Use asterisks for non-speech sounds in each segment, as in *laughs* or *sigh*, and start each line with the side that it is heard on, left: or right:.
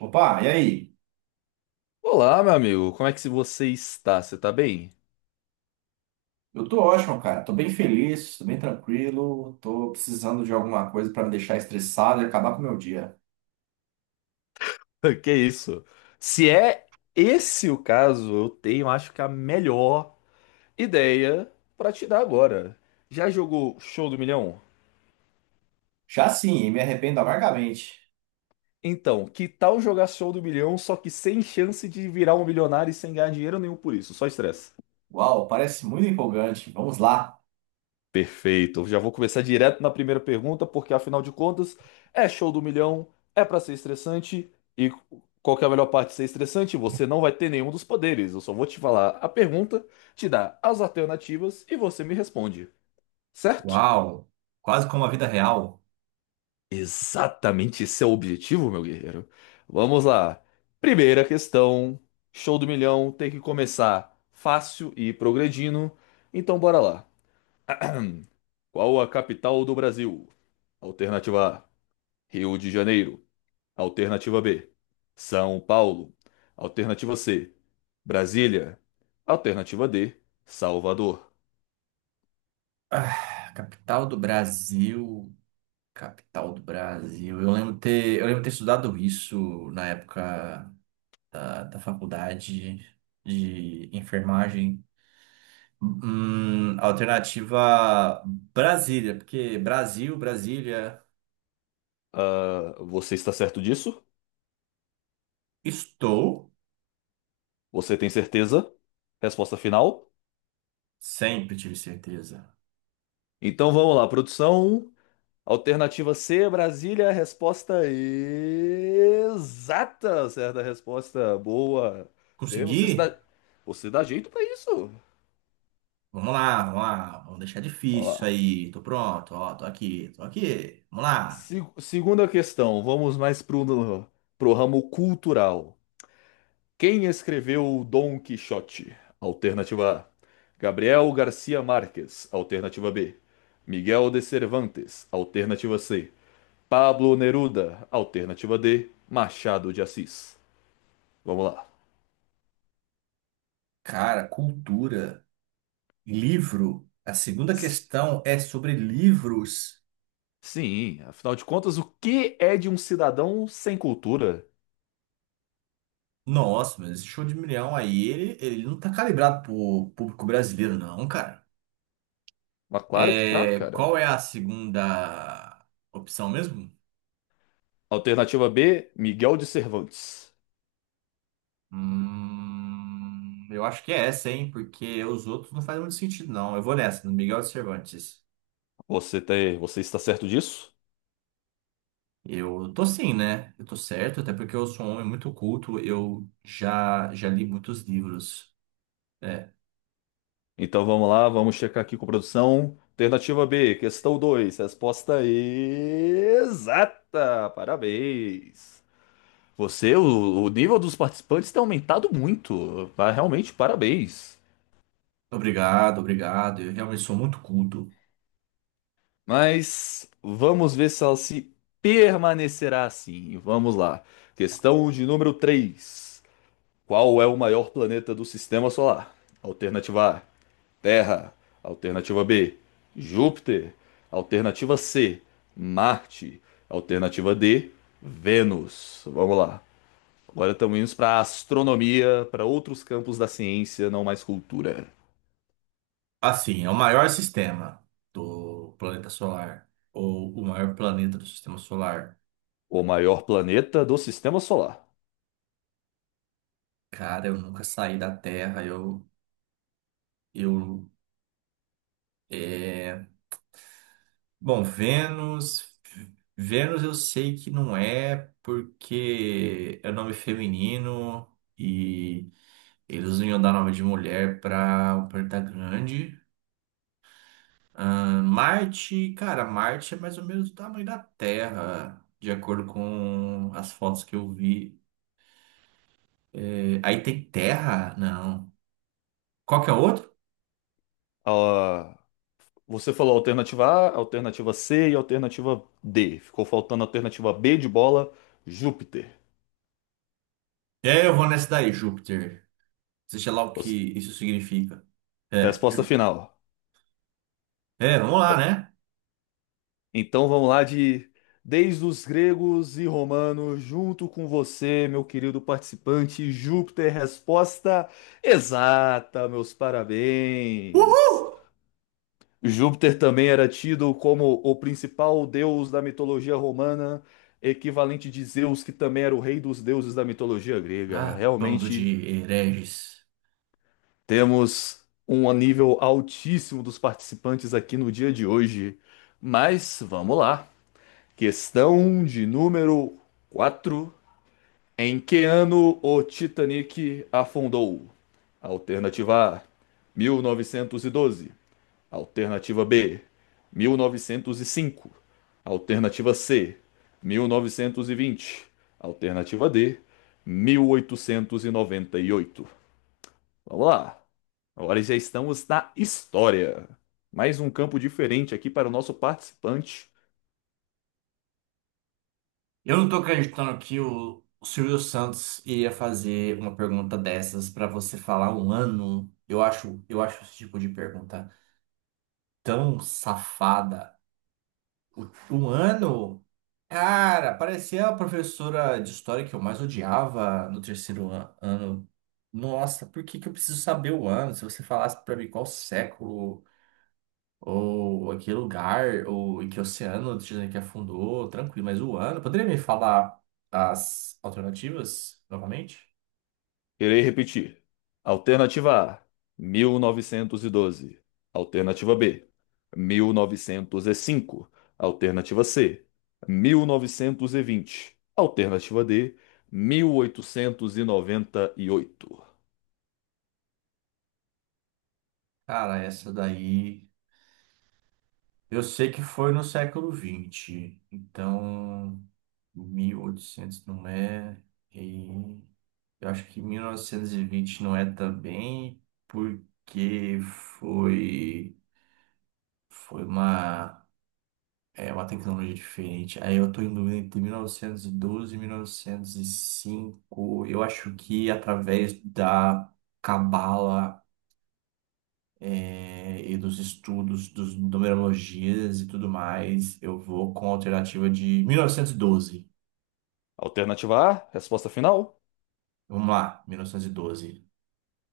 right: Opa, e aí?
left: Olá, meu amigo, como é que você está? Você tá bem?
right: Eu tô ótimo, cara. Tô bem feliz, tô bem tranquilo. Tô precisando de alguma coisa pra me deixar estressado e acabar com o meu dia.
left: *laughs* Que isso? Se é esse o caso, eu tenho, acho que a melhor ideia pra te dar agora. Já jogou Show do Milhão?
right: Já sim, e me arrependo amargamente.
left: Então, que tal jogar Show do Milhão, só que sem chance de virar um milionário e sem ganhar dinheiro nenhum por isso, só estresse.
right: Uau, parece muito empolgante. Vamos lá.
left: Perfeito. Eu já vou começar direto na primeira pergunta, porque afinal de contas, é Show do Milhão, é pra ser estressante e qual que é a melhor parte de ser estressante? Você não vai ter nenhum dos poderes. Eu só vou te falar a pergunta, te dar as alternativas e você me responde, certo?
right: Uau! Quase como a vida real.
left: Exatamente, esse é o objetivo, meu guerreiro. Vamos lá. Primeira questão, Show do Milhão, tem que começar fácil e ir progredindo. Então bora lá. Qual a capital do Brasil? Alternativa A, Rio de Janeiro; alternativa B, São Paulo; alternativa C, Brasília; alternativa D, Salvador.
right: Ah, capital do Brasil, capital do Brasil. Eu lembro ter estudado isso na época da faculdade de enfermagem. Alternativa Brasília, porque Brasil, Brasília,
left: Ah, você está certo disso?
right: estou,
left: Você tem certeza? Resposta final?
right: sempre tive certeza.
left: Então vamos lá, produção. Alternativa C, Brasília, resposta exata. Certa resposta, boa. Você, você se
right: Consegui?
left: dá, você dá jeito para isso.
right: Vamos lá, vamos lá, vamos deixar difícil
left: Vamos
right: isso
left: lá.
right: aí. Tô pronto, ó, tô aqui, tô aqui. Vamos lá.
left: Segunda questão, pro ramo cultural. Quem escreveu o Dom Quixote? Alternativa A, Gabriel Garcia Marques; alternativa B, Miguel de Cervantes; alternativa C, Pablo Neruda; alternativa D, Machado de Assis. Vamos lá.
right: Cara, cultura, livro. A segunda
left: S-
right: questão é sobre livros.
left: Sim, afinal de contas, o que é de um cidadão sem cultura?
right: Nossa, mas esse show de milhão aí, ele não tá calibrado pro público brasileiro, não, cara.
left: Mas claro que tá,
right: É, qual
left: cara.
right: é a segunda opção mesmo?
left: Alternativa B, Miguel de Cervantes.
right: Eu acho que é essa, hein? Porque os outros não fazem muito sentido, não. Eu vou nessa, no Miguel de Cervantes.
left: Você está certo disso?
right: Eu tô sim, né? Eu tô certo, até porque eu sou um homem muito culto. Eu já li muitos livros. É,
left: Então vamos lá, vamos checar aqui com produção. Alternativa B, questão 2, resposta exata. Parabéns. O nível dos participantes tem aumentado muito. Realmente, parabéns.
right: obrigado, obrigado. Eu realmente sou muito culto.
left: Mas vamos ver se ela se permanecerá assim. Vamos lá. Questão de número 3, qual é o maior planeta do sistema solar? Alternativa A, Terra; alternativa B, Júpiter; alternativa C, Marte; alternativa D, Vênus. Vamos lá. Agora estamos indo para a astronomia, para outros campos da ciência, não mais cultura.
right: Assim, é o maior sistema do planeta solar, ou o maior planeta do sistema solar.
left: O maior planeta do sistema solar.
right: Cara, eu nunca saí da Terra. Eu é, Bom, Vênus. Vênus eu sei que não é porque é nome feminino e eles não iam dar nome de mulher para um planeta grande. Ah, Marte, cara, Marte é mais ou menos do tamanho da Terra, de acordo com as fotos que eu vi. É, aí tem Terra? Não. Qual que é o outro?
left: Ah, você falou alternativa A, alternativa C e alternativa D. Ficou faltando a alternativa B de bola, Júpiter.
right: É, eu vou nessa daí, Júpiter. Seja lá o que
left: Os-
right: isso significa. É,
left: Resposta
right: Júpiter.
left: final.
right: É, vamos lá, né?
left: Então vamos lá de Desde os gregos e romanos, junto com você, meu querido participante, Júpiter, resposta exata, meus
right: Uhul!
left: parabéns. Júpiter também era tido como o principal deus da mitologia romana, equivalente de Zeus, que também era o rei dos deuses da mitologia grega.
right: Ah, bando
left: Realmente
right: de hereges.
left: temos um nível altíssimo dos participantes aqui no dia de hoje. Mas vamos lá. Questão de número 4. Em que ano o Titanic afundou? Alternativa A, 1912; alternativa B, 1905; alternativa C, 1920; alternativa D, 1898. Vamos lá. Agora já estamos na história. Mais um campo diferente aqui para o nosso participante.
right: Eu não tô acreditando que o Silvio Santos iria fazer uma pergunta dessas pra você falar um ano. Eu acho esse tipo de pergunta tão safada. O- Um ano? Cara, parecia a professora de história que eu mais odiava no terceiro ano. Nossa, por que que eu preciso saber o ano? Se você falasse pra mim qual século. Ou em que lugar, ou em que oceano o Titanic afundou, tranquilo. Mas o ano, poderia me falar as alternativas novamente?
left: Irei repetir. Alternativa A, 1912; alternativa B, 1905; alternativa C, 1920; alternativa D, mil oitocentos e noventa e oito.
right: Cara, essa daí eu sei que foi no século XX, então 1800 não é, e eu acho que 1920 não é também, porque foi, foi uma. É uma tecnologia diferente. Aí eu tô em dúvida entre 1912 e 1905. Eu acho que através da cabala é, e dos estudos, dos numerologias e tudo mais, eu vou com a alternativa de 1912.
left: Alternativa A, resposta final?
right: Vamos lá, 1912.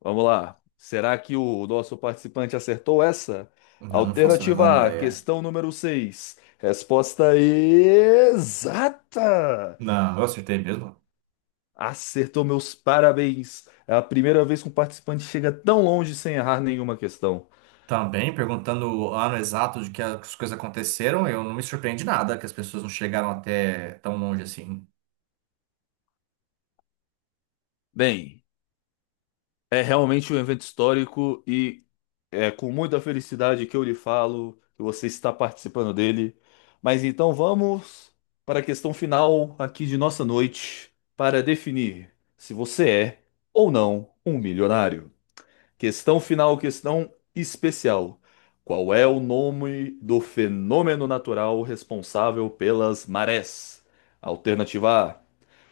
left: Vamos lá. Será que o nosso participante acertou essa?
right: Eu não faço a menor
left: Alternativa A,
right: ideia.
left: questão número 6. Resposta exata!
right: Não, eu acertei mesmo.
left: Acertou, meus parabéns! É a primeira vez que um participante chega tão longe sem errar nenhuma questão.
right: Também perguntando o ano exato de que as coisas aconteceram, eu não me surpreende nada que as pessoas não chegaram até tão longe assim.
left: Bem, é realmente um evento histórico e é com muita felicidade que eu lhe falo que você está participando dele. Mas então vamos para a questão final aqui de nossa noite para definir se você é ou não um milionário. Questão final, questão especial. Qual é o nome do fenômeno natural responsável pelas marés? Alternativa A,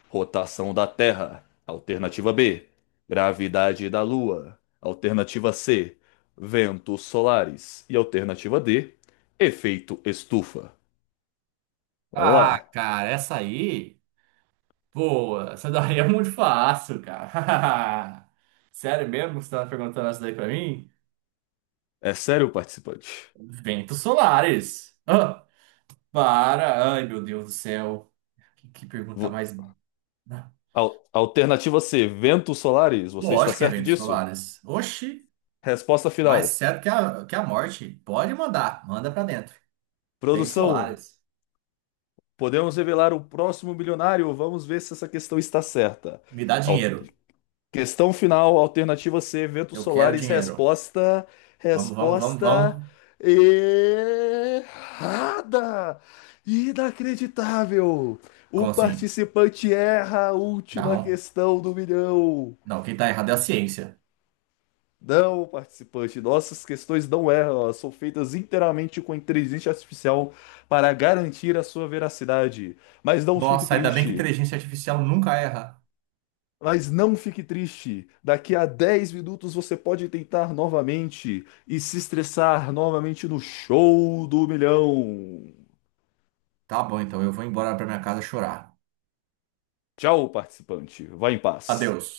left: rotação da Terra; alternativa B, gravidade da Lua; alternativa C, ventos solares; e alternativa D, efeito estufa. Vamos
right: Ah,
left: lá.
right: cara, essa aí, pô, essa daí é muito fácil, cara. *laughs* Sério mesmo que você tava perguntando essa daí pra mim?
left: É sério, participante?
right: Ventos solares. Ah, para. Ai, meu Deus do céu. Que pergunta
left: Vo-
right: mais.
left: Alternativa C, ventos solares. Você está
right: Lógico que é
left: certo
right: ventos
left: disso?
right: solares. Oxi,
left: Resposta
right: mais
left: final.
right: certo que a morte. Pode mandar, manda pra dentro. Ventos
left: Produção.
right: solares.
left: Podemos revelar o próximo bilionário? Vamos ver se essa questão está certa.
right: Me dá
left: Al-
right: dinheiro.
left: Questão final, alternativa C, eventos
right: Eu quero
left: solares,
right: dinheiro. Vamos, vamos, vamos,
left: resposta
right: vamos.
left: errada! Inacreditável! O
right: Como assim?
left: participante erra a última
right: Não,
left: questão do milhão.
right: não, quem tá errado é a ciência.
left: Não, participante, nossas questões não erram, elas são feitas inteiramente com inteligência artificial para garantir a sua veracidade. Mas não fique
right: Nossa, ainda bem que
left: triste.
right: inteligência artificial nunca erra.
left: Mas não fique triste. Daqui a 10 minutos você pode tentar novamente e se estressar novamente no Show do Milhão.
right: Tá bom, então eu vou embora pra minha casa chorar.
left: Tchau, participante. Vá em paz.
right: Adeus.